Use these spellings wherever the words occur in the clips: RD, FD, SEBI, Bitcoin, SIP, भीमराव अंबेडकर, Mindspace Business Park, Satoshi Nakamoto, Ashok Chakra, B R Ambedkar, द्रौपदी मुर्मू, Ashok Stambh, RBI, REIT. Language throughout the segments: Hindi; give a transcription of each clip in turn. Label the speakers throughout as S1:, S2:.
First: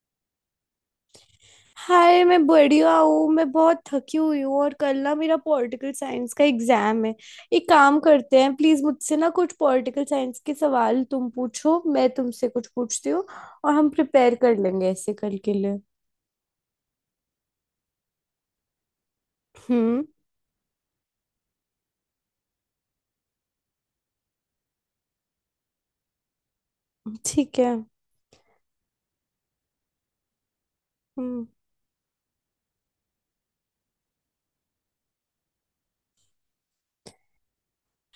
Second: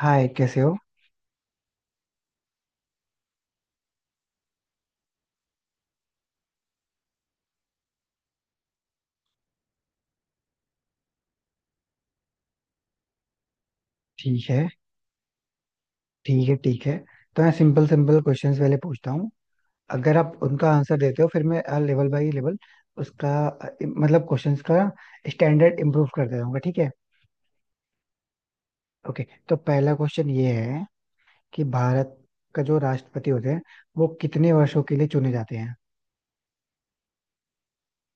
S1: हाय, कैसे हो?
S2: हाय, मैं बढ़िया हूँ। मैं बहुत थकी हुई हूँ और कल ना मेरा पॉलिटिकल साइंस का एग्जाम है। एक काम करते हैं, प्लीज मुझसे ना कुछ पॉलिटिकल साइंस के सवाल तुम पूछो, मैं तुमसे कुछ पूछती हूँ और हम प्रिपेयर
S1: ठीक
S2: कर
S1: है,
S2: लेंगे ऐसे कल के लिए।
S1: ठीक है, ठीक है। तो मैं सिंपल सिंपल क्वेश्चंस पहले पूछता हूँ।
S2: हम्म।
S1: अगर आप उनका आंसर देते हो फिर मैं लेवल बाय लेवल उसका मतलब क्वेश्चंस का स्टैंडर्ड इम्प्रूव करते रहूंगा, ठीक है।
S2: ठीक है।
S1: ओके, तो पहला क्वेश्चन ये है
S2: हम्म।
S1: कि भारत का जो राष्ट्रपति होते हैं वो कितने वर्षों के लिए चुने जाते हैं?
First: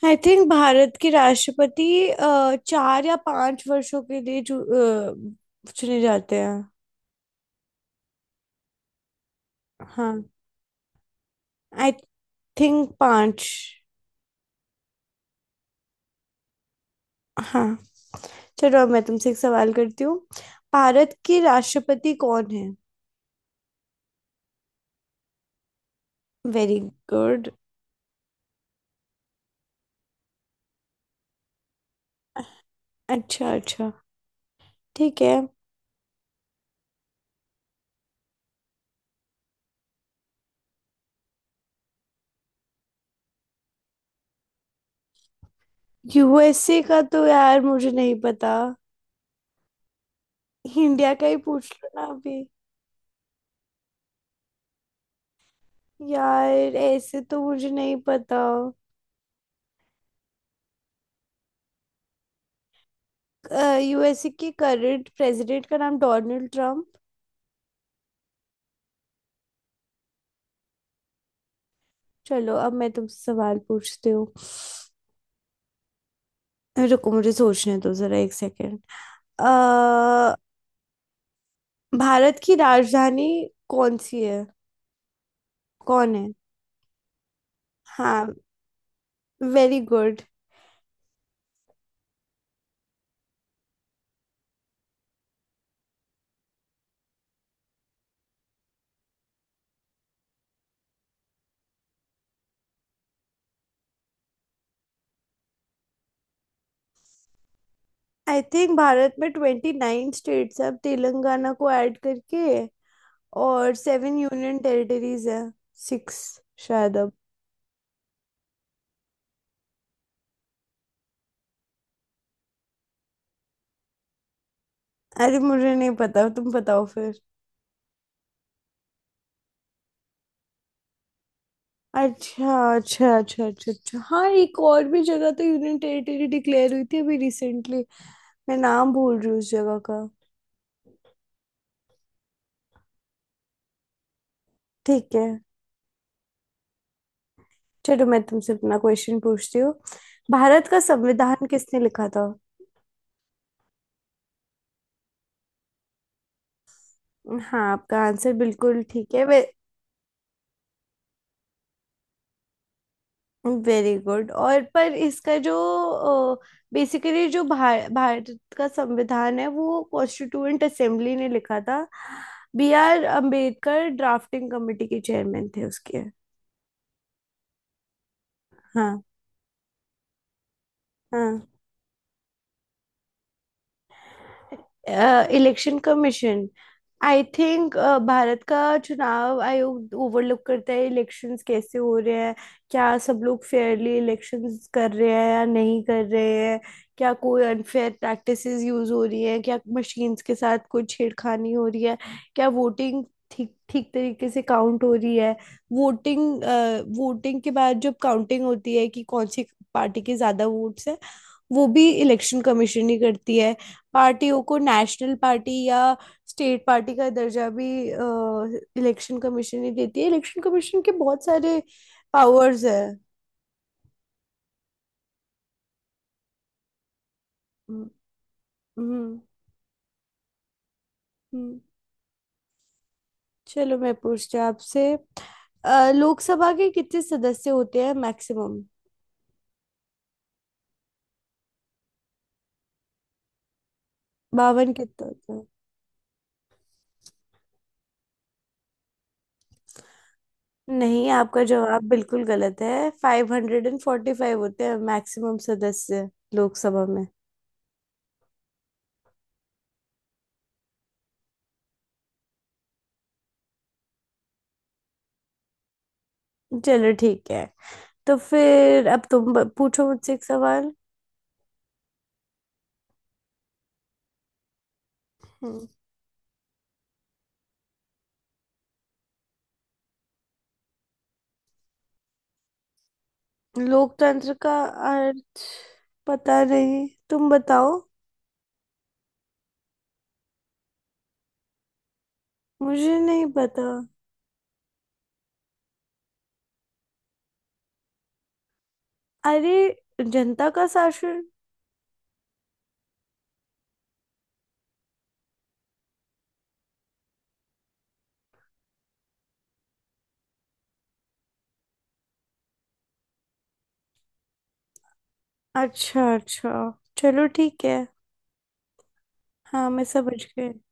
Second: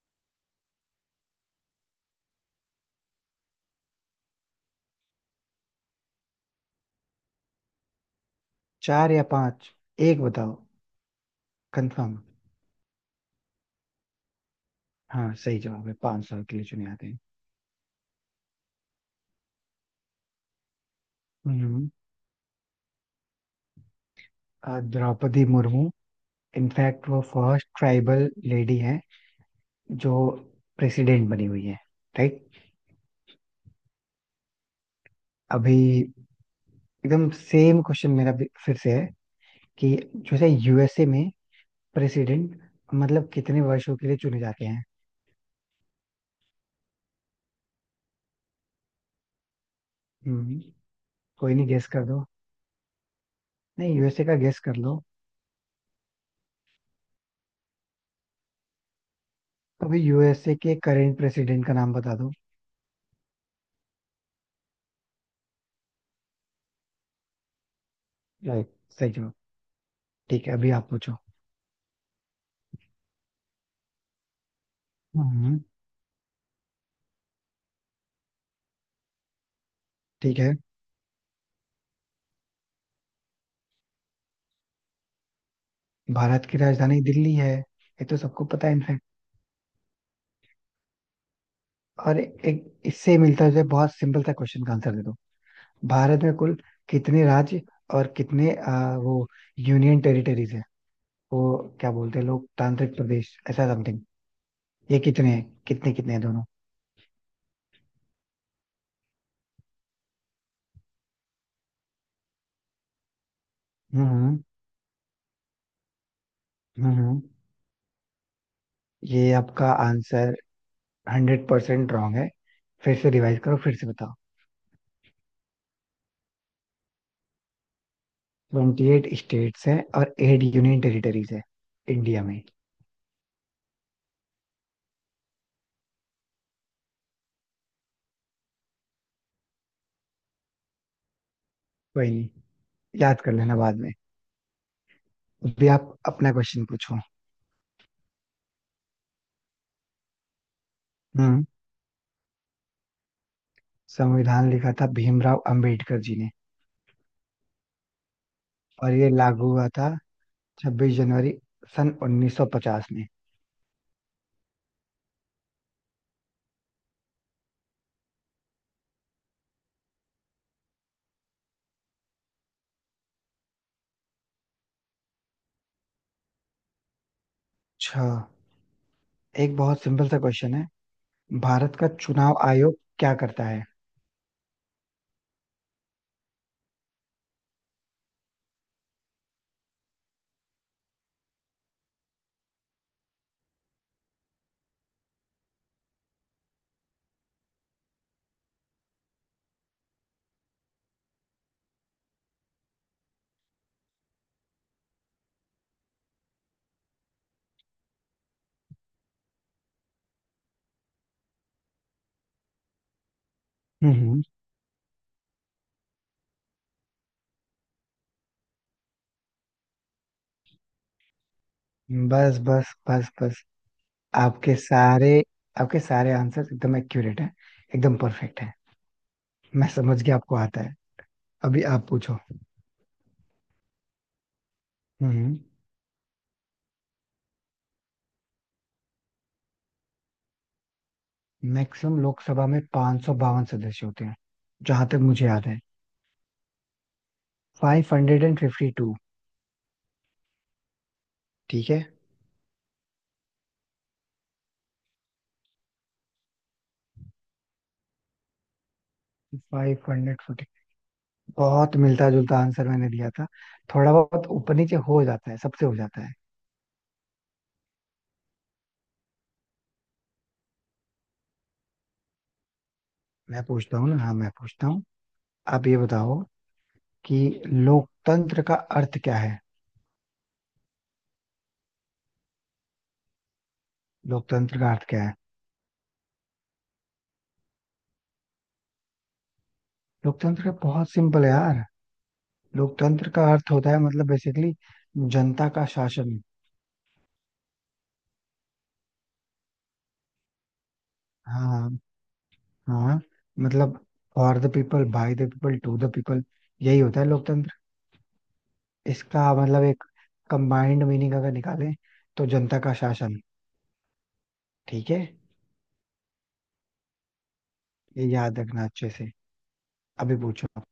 S2: आई थिंक भारत के राष्ट्रपति 4 या 5 वर्षों के लिए चुने जाते हैं।
S1: चार या पांच? एक
S2: हाँ।
S1: बताओ,
S2: आई
S1: कंफर्म।
S2: थिंक पांच।
S1: हाँ, सही जवाब है, पांच साल के लिए चुने जाते हैं।
S2: हाँ, चलो अब मैं तुमसे एक सवाल करती हूँ। भारत के
S1: हम्म,
S2: राष्ट्रपति कौन है?
S1: द्रौपदी मुर्मू।
S2: वेरी
S1: इनफैक्ट वो
S2: गुड।
S1: फर्स्ट ट्राइबल लेडी है जो प्रेसिडेंट बनी हुई है, राइट।
S2: अच्छा अच्छा, ठीक है।
S1: अभी एकदम सेम क्वेश्चन मेरा भी फिर से है कि जैसे यूएसए में प्रेसिडेंट मतलब कितने वर्षों के लिए चुने जाते हैं?
S2: यूएसए का तो यार मुझे नहीं पता।
S1: हम्म।
S2: इंडिया का ही
S1: कोई नहीं,
S2: पूछ
S1: गेस
S2: लो
S1: कर
S2: ना
S1: दो।
S2: अभी।
S1: नहीं, यूएसए का गेस कर लो।
S2: यार ऐसे तो मुझे नहीं पता।
S1: तो अभी यूएसए के करेंट प्रेसिडेंट का नाम बता दो।
S2: यूएसए के करंट प्रेसिडेंट का नाम डोनाल्ड ट्रम्प।
S1: राइट, सही जवाब। ठीक है, अभी आप पूछो।
S2: चलो अब मैं तुमसे सवाल पूछती हूँ।
S1: हम्म।
S2: रुको मुझे सोचने दो जरा 1 सेकेंड।
S1: ठीक है।
S2: भारत की राजधानी कौन सी है? कौन है?
S1: भारत की राजधानी दिल्ली है। ये तो
S2: हाँ।
S1: सबको पता है इनफैक्ट।
S2: Very good.
S1: और एक इससे मिलता जुलता बहुत सिंपल सा क्वेश्चन का आंसर दे दो। भारत में कुल कितने राज्य और कितने वो यूनियन टेरिटरीज है? वो क्या बोलते हैं लोग, तांत्रिक प्रदेश ऐसा समथिंग? ये कितने हैं? कितने कितने हैं दोनों?
S2: आई थिंक भारत में 29 स्टेट्स है, अब तेलंगाना को ऐड करके, और सेवन
S1: हम्म,
S2: यूनियन टेरिटरीज है। सिक्स,
S1: हम्म,
S2: शायद अब।
S1: ये आपका आंसर 100% रॉन्ग है। फिर से रिवाइज करो, फिर से बताओ।
S2: अरे मुझे नहीं पता, तुम बताओ फिर।
S1: 28 स्टेट्स हैं और 8 यूनियन टेरिटरीज है इंडिया में।
S2: अच्छा अच्छा अच्छा अच्छा अच्छा, हाँ एक और भी जगह तो यूनियन टेरिटरी डिक्लेयर हुई थी अभी रिसेंटली। मैं नाम भूल रही हूँ उस जगह का।
S1: कोई नहीं, याद कर लेना बाद में।
S2: ठीक है।
S1: अभी आप अपना क्वेश्चन पूछो।
S2: चलो मैं तुमसे अपना क्वेश्चन पूछती हूँ। भारत का
S1: हम्म
S2: संविधान किसने लिखा था?
S1: संविधान लिखा था भीमराव अंबेडकर जी ने।
S2: हाँ, आपका आंसर बिल्कुल
S1: और ये
S2: ठीक है। वे
S1: लागू हुआ था 26 जनवरी सन 1950 में।
S2: वेरी गुड, और पर इसका जो बेसिकली जो भारत का संविधान है वो कॉन्स्टिट्यूएंट असेंबली ने लिखा था। B R Ambedkar drafting committee के चेयरमैन थे उसके।
S1: अच्छा,
S2: हाँ।
S1: एक बहुत सिंपल सा क्वेश्चन है।
S2: हाँ।
S1: भारत का चुनाव आयोग क्या करता है?
S2: Election commission, I think, Bharat का चुनाव आयोग ओवरलुक करता है इलेक्शंस कैसे हो रहे हैं। क्या सब लोग फेयरली इलेक्शंस कर रहे हैं या नहीं कर रहे हैं? क्या कोई अनफेयर प्रैक्टिसेस यूज हो रही हैं? क्या मशीन्स के साथ कोई छेड़खानी हो रही है? क्या वोटिंग ठीक ठीक तरीके से काउंट हो रही है? वोटिंग वोटिंग के बाद जब काउंटिंग होती है कि कौन सी पार्टी के ज़्यादा वोट्स हैं, वो भी इलेक्शन कमीशन ही करती है।
S1: हम्म,
S2: पार्टियों को नेशनल पार्टी या स्टेट पार्टी का दर्जा भी इलेक्शन कमीशन ही देती है। इलेक्शन कमीशन के बहुत सारे
S1: बस,
S2: पावर्स
S1: बस,
S2: है।
S1: बस, बस। आपके सारे आपके सारे आंसर एकदम एक्यूरेट है।
S2: हम्म।
S1: एकदम परफेक्ट है।
S2: हम्म।
S1: मैं समझ गया, आपको आता है।
S2: हम्म।
S1: अभी आप पूछो।
S2: चलो मैं पूछती हूँ आपसे।
S1: हम्म
S2: लोकसभा के कितने सदस्य होते हैं मैक्सिमम?
S1: मैक्सिमम लोकसभा में 552 सदस्य होते हैं।
S2: 52
S1: जहां तक
S2: कितने
S1: मुझे
S2: होते हैं?
S1: याद है, 552।
S2: नहीं, आपका
S1: ठीक है,
S2: जवाब बिल्कुल गलत है। 545 होते हैं मैक्सिमम सदस्य लोकसभा में।
S1: 542। बहुत मिलता जुलता आंसर मैंने दिया था। थोड़ा बहुत ऊपर नीचे हो जाता है, सबसे हो जाता है।
S2: चलो ठीक है। तो फिर अब तुम पूछो मुझसे एक सवाल।
S1: मैं पूछता हूँ ना, हाँ मैं पूछता हूँ। आप ये बताओ कि लोकतंत्र का अर्थ क्या है?
S2: लोकतंत्र का
S1: लोकतंत्र का अर्थ क्या है?
S2: अर्थ पता नहीं, तुम बताओ।
S1: लोकतंत्र का बहुत सिंपल है यार।
S2: मुझे
S1: लोकतंत्र
S2: नहीं
S1: का अर्थ
S2: पता।
S1: होता है मतलब बेसिकली जनता का शासन।
S2: अरे, जनता का शासन!
S1: हाँ, हाँ, मतलब for the people by the people to the people, यही होता है लोकतंत्र। इसका मतलब एक कंबाइंड मीनिंग अगर निकालें तो जनता का शासन, ठीक है।
S2: अच्छा अच्छा, चलो ठीक है।
S1: ये याद रखना अच्छे से।
S2: हाँ मैं
S1: अभी
S2: समझ
S1: पूछो
S2: गई।
S1: आप।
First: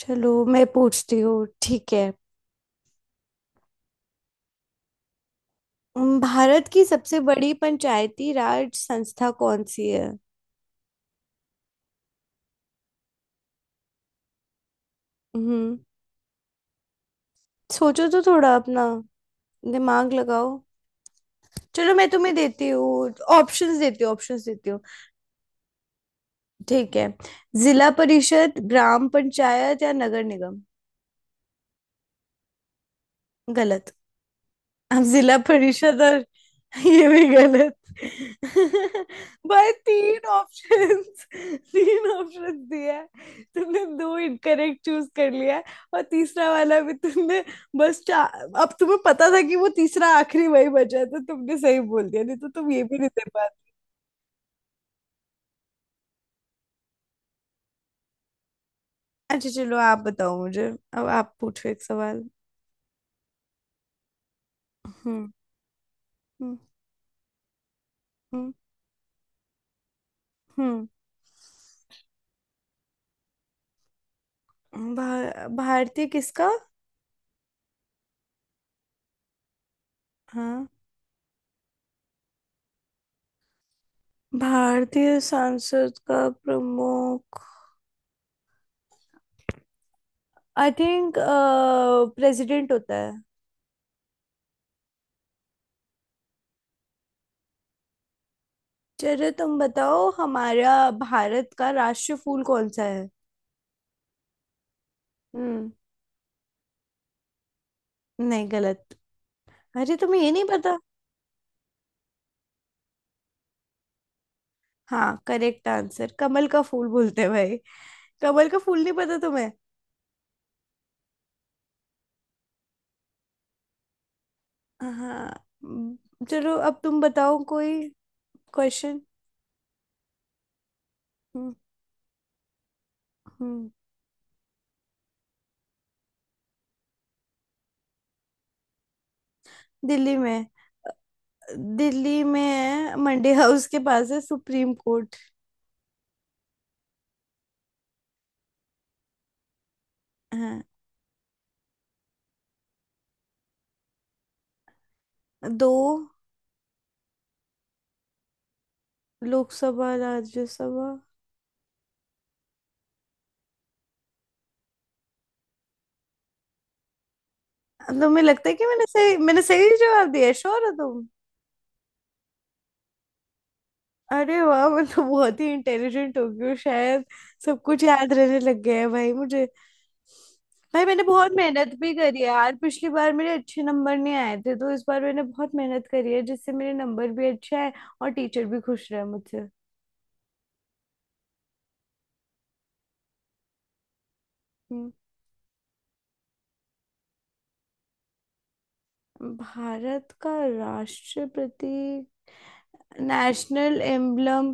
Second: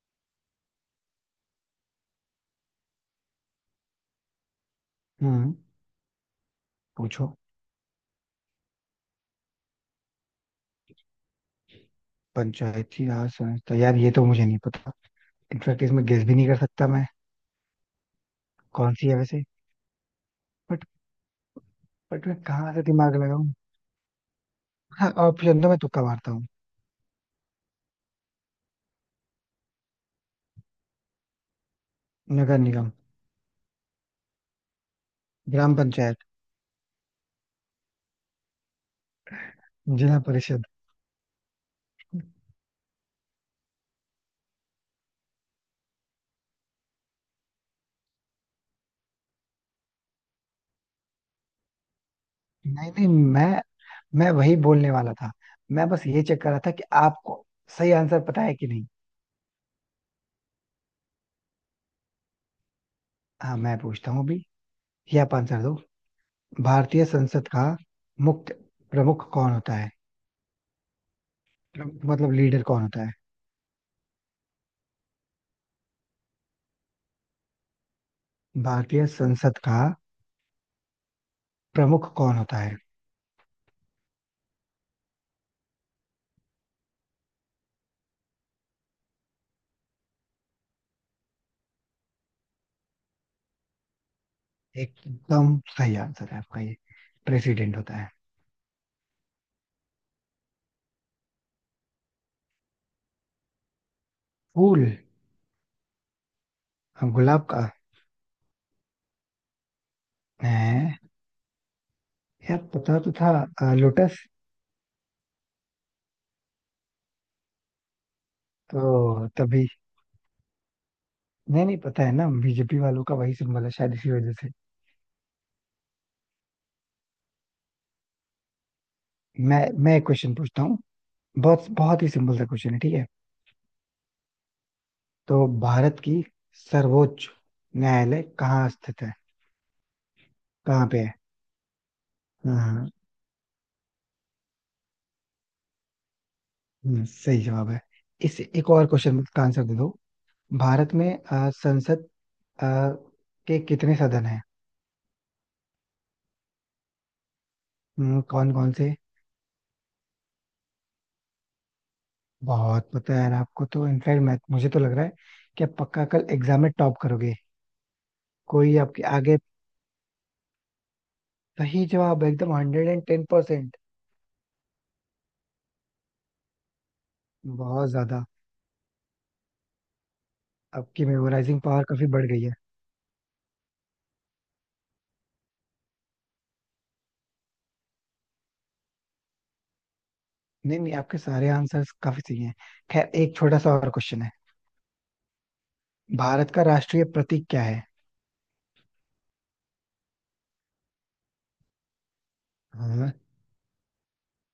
S2: चलो मैं पूछती हूँ, ठीक है।
S1: हम्म
S2: भारत की सबसे
S1: पूछो।
S2: बड़ी पंचायती राज संस्था कौन सी है?
S1: पंचायती राज संस्था यार ये तो मुझे नहीं पता।
S2: हम्म।
S1: इनफैक्ट इसमें गेस भी नहीं कर सकता मैं।
S2: सोचो तो थोड़ा अपना
S1: कौन सी है वैसे?
S2: दिमाग लगाओ।
S1: बट
S2: चलो मैं
S1: बट
S2: तुम्हें
S1: मैं
S2: देती
S1: कहाँ से
S2: हूँ,
S1: दिमाग लगाऊं?
S2: ऑप्शंस देती हूँ, ऑप्शंस देती हूँ।
S1: हाँ, ऑप्शन तो मैं तुक्का मारता हूँ।
S2: ठीक है। जिला परिषद, ग्राम पंचायत या नगर निगम?
S1: नगर निगम।
S2: गलत। अब जिला
S1: ग्राम
S2: परिषद
S1: पंचायत।
S2: और। ये भी गलत। भाई,
S1: जिला
S2: तीन
S1: परिषद।
S2: ऑप्शंस। तीन ऑप्शंस दिया है, तुमने दो इनकरेक्ट चूज कर लिया है और तीसरा वाला भी तुमने, बस चार। अब तुम्हें पता था कि वो तीसरा आखिरी वही बचा है तो तुमने सही बोल दिया, नहीं तो तुम ये
S1: नहीं,
S2: भी
S1: नहीं,
S2: नहीं दे
S1: मैं
S2: पाते।
S1: मैं वही बोलने वाला था। मैं बस ये चेक कर रहा था कि आपको सही आंसर पता है कि नहीं।
S2: अच्छा चलो, आप बताओ मुझे। अब आप पूछो एक सवाल।
S1: हाँ, मैं पूछता हूँ अभी। ये
S2: हम्म।
S1: आप आंसर दो।
S2: हम्म।
S1: भारतीय संसद का
S2: हम्म।
S1: मुख्य प्रमुख कौन होता है?
S2: हम्म।
S1: प्रमुख मतलब लीडर कौन होता है?
S2: भा, भारतीय किसका?
S1: भारतीय संसद का
S2: हाँ,
S1: प्रमुख कौन होता है?
S2: भारतीय सांसद का प्रमुख, आई थिंक, प्रेसिडेंट होता है।
S1: एकदम सही आंसर है आपका, ये प्रेसिडेंट होता है।
S2: चलो तुम बताओ, हमारा भारत का राष्ट्रीय फूल कौन सा है?
S1: फूल?
S2: हम्म।
S1: हाँ, गुलाब का।
S2: नहीं, गलत। अरे तुम्हें ये नहीं पता?
S1: है यार, पता तो था, लोटस।
S2: हाँ, करेक्ट आंसर कमल का फूल बोलते हैं, भाई। कमल का फूल नहीं पता
S1: तो
S2: तुम्हें?
S1: तभी। नहीं नहीं, पता है ना, बीजेपी वालों का वही सिंबल है शायद, इसी वजह से।
S2: हाँ। हम्म। चलो अब तुम बताओ कोई क्वेश्चन।
S1: मैं एक क्वेश्चन पूछता हूँ।
S2: हम्म।
S1: बहुत बहुत ही सिंपल सा क्वेश्चन है, ठीक है।
S2: हम्म।
S1: तो भारत की सर्वोच्च न्यायालय कहाँ स्थित है?
S2: दिल्ली में।
S1: कहाँ पे है?
S2: दिल्ली में
S1: हाँ।
S2: है, मंडी हाउस के पास है सुप्रीम कोर्ट।
S1: सही जवाब है। इस एक और क्वेश्चन का आंसर दे दो।
S2: है।
S1: भारत में संसद अ, के कितने सदन हैं?
S2: दो।
S1: कौन कौन से?
S2: लोकसभा, राज्यसभा।
S1: बहुत पता है यार आपको तो। इनफैक्ट मैं मुझे तो लग रहा है कि आप पक्का कल एग्जाम में टॉप करोगे।
S2: तुम्हें लगता है कि
S1: कोई आपके आगे।
S2: मैंने सही जवाब दिया? श्योर हो तुम?
S1: सही जवाब, एकदम 110%।
S2: अरे वाह, मैं तो बहुत ही इंटेलिजेंट हो गई हूँ शायद। सब कुछ
S1: बहुत
S2: याद
S1: ज्यादा।
S2: रहने लग गया है भाई मुझे। भाई, मैंने
S1: आपकी
S2: बहुत
S1: मेमोराइजिंग
S2: मेहनत
S1: पावर
S2: भी
S1: काफी
S2: करी है
S1: बढ़ गई है।
S2: यार, पिछली बार मेरे अच्छे नंबर नहीं आए थे तो इस बार मैंने बहुत मेहनत करी है जिससे मेरे नंबर भी अच्छे आए। और टीचर भी खुश रहे मुझसे।
S1: नहीं नहीं, आपके सारे आंसर्स काफी सही हैं। खैर, एक छोटा सा और क्वेश्चन है।
S2: हम्म।
S1: भारत का राष्ट्रीय प्रतीक क्या है?
S2: भारत का राष्ट्रपति,
S1: हाँ।
S2: नेशनल एम्बलम,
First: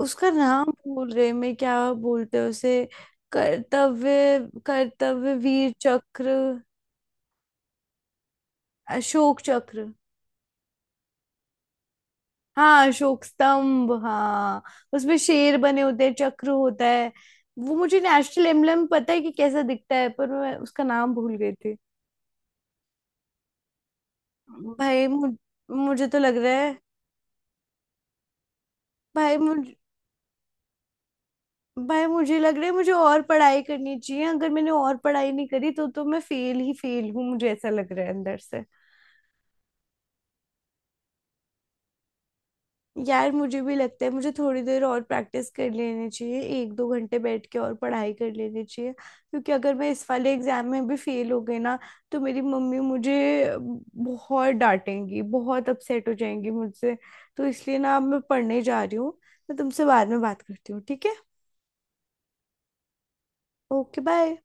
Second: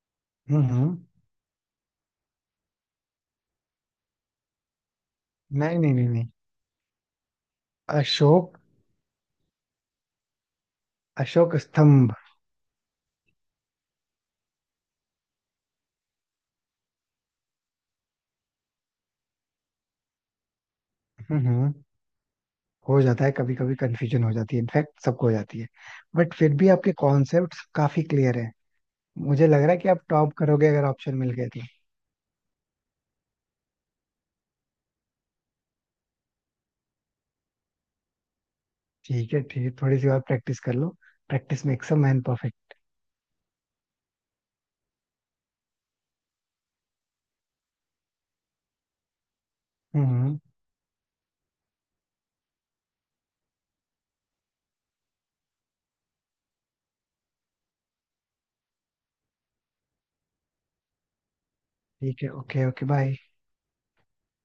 S2: उसका
S1: हम्म,
S2: नाम भूल रही मैं, क्या बोलते हैं उसे? कर्तव्य, कर्तव्य वीर
S1: नहीं नहीं नहीं नहीं,
S2: चक्र?
S1: अशोक
S2: अशोक चक्र?
S1: अशोक स्तंभ।
S2: हाँ अशोक स्तंभ, हाँ। उसमें शेर बने होते हैं, चक्र होता है। वो मुझे नेशनल एम्बलम पता है कि कैसा दिखता है, पर मैं उसका नाम भूल
S1: हम्म,
S2: गई थी।
S1: हो जाता है, कभी कभी कंफ्यूजन हो जाती है, इनफैक्ट
S2: भाई
S1: सबको हो जाती है।
S2: मुझे तो
S1: बट
S2: लग रहा
S1: फिर भी
S2: है।
S1: आपके कॉन्सेप्ट्स काफी क्लियर है।
S2: भाई
S1: मुझे
S2: मुझ,
S1: लग रहा है कि आप टॉप करोगे अगर ऑप्शन मिल गए तो।
S2: भाई मुझे लग रहा है मुझे और पढ़ाई करनी चाहिए। अगर मैंने और पढ़ाई नहीं करी तो मैं फेल ही फेल हूँ, मुझे ऐसा लग रहा है अंदर से।
S1: ठीक है, ठीक है, थोड़ी सी और प्रैक्टिस कर लो। Practice makes a man perfect.
S2: यार मुझे भी लगता है मुझे थोड़ी देर और प्रैक्टिस कर लेनी चाहिए, एक दो घंटे बैठ के और पढ़ाई कर लेनी चाहिए, क्योंकि अगर मैं इस वाले
S1: हम्म।
S2: एग्जाम में भी फेल हो गई ना तो मेरी मम्मी मुझे बहुत डांटेंगी, बहुत अपसेट हो जाएंगी मुझसे। तो इसलिए ना अब मैं पढ़ने जा रही हूँ। मैं तुमसे बाद में बात करती हूँ, ठीक है?
S1: ठीक है, okay, okay, bye.
S2: Okay bye.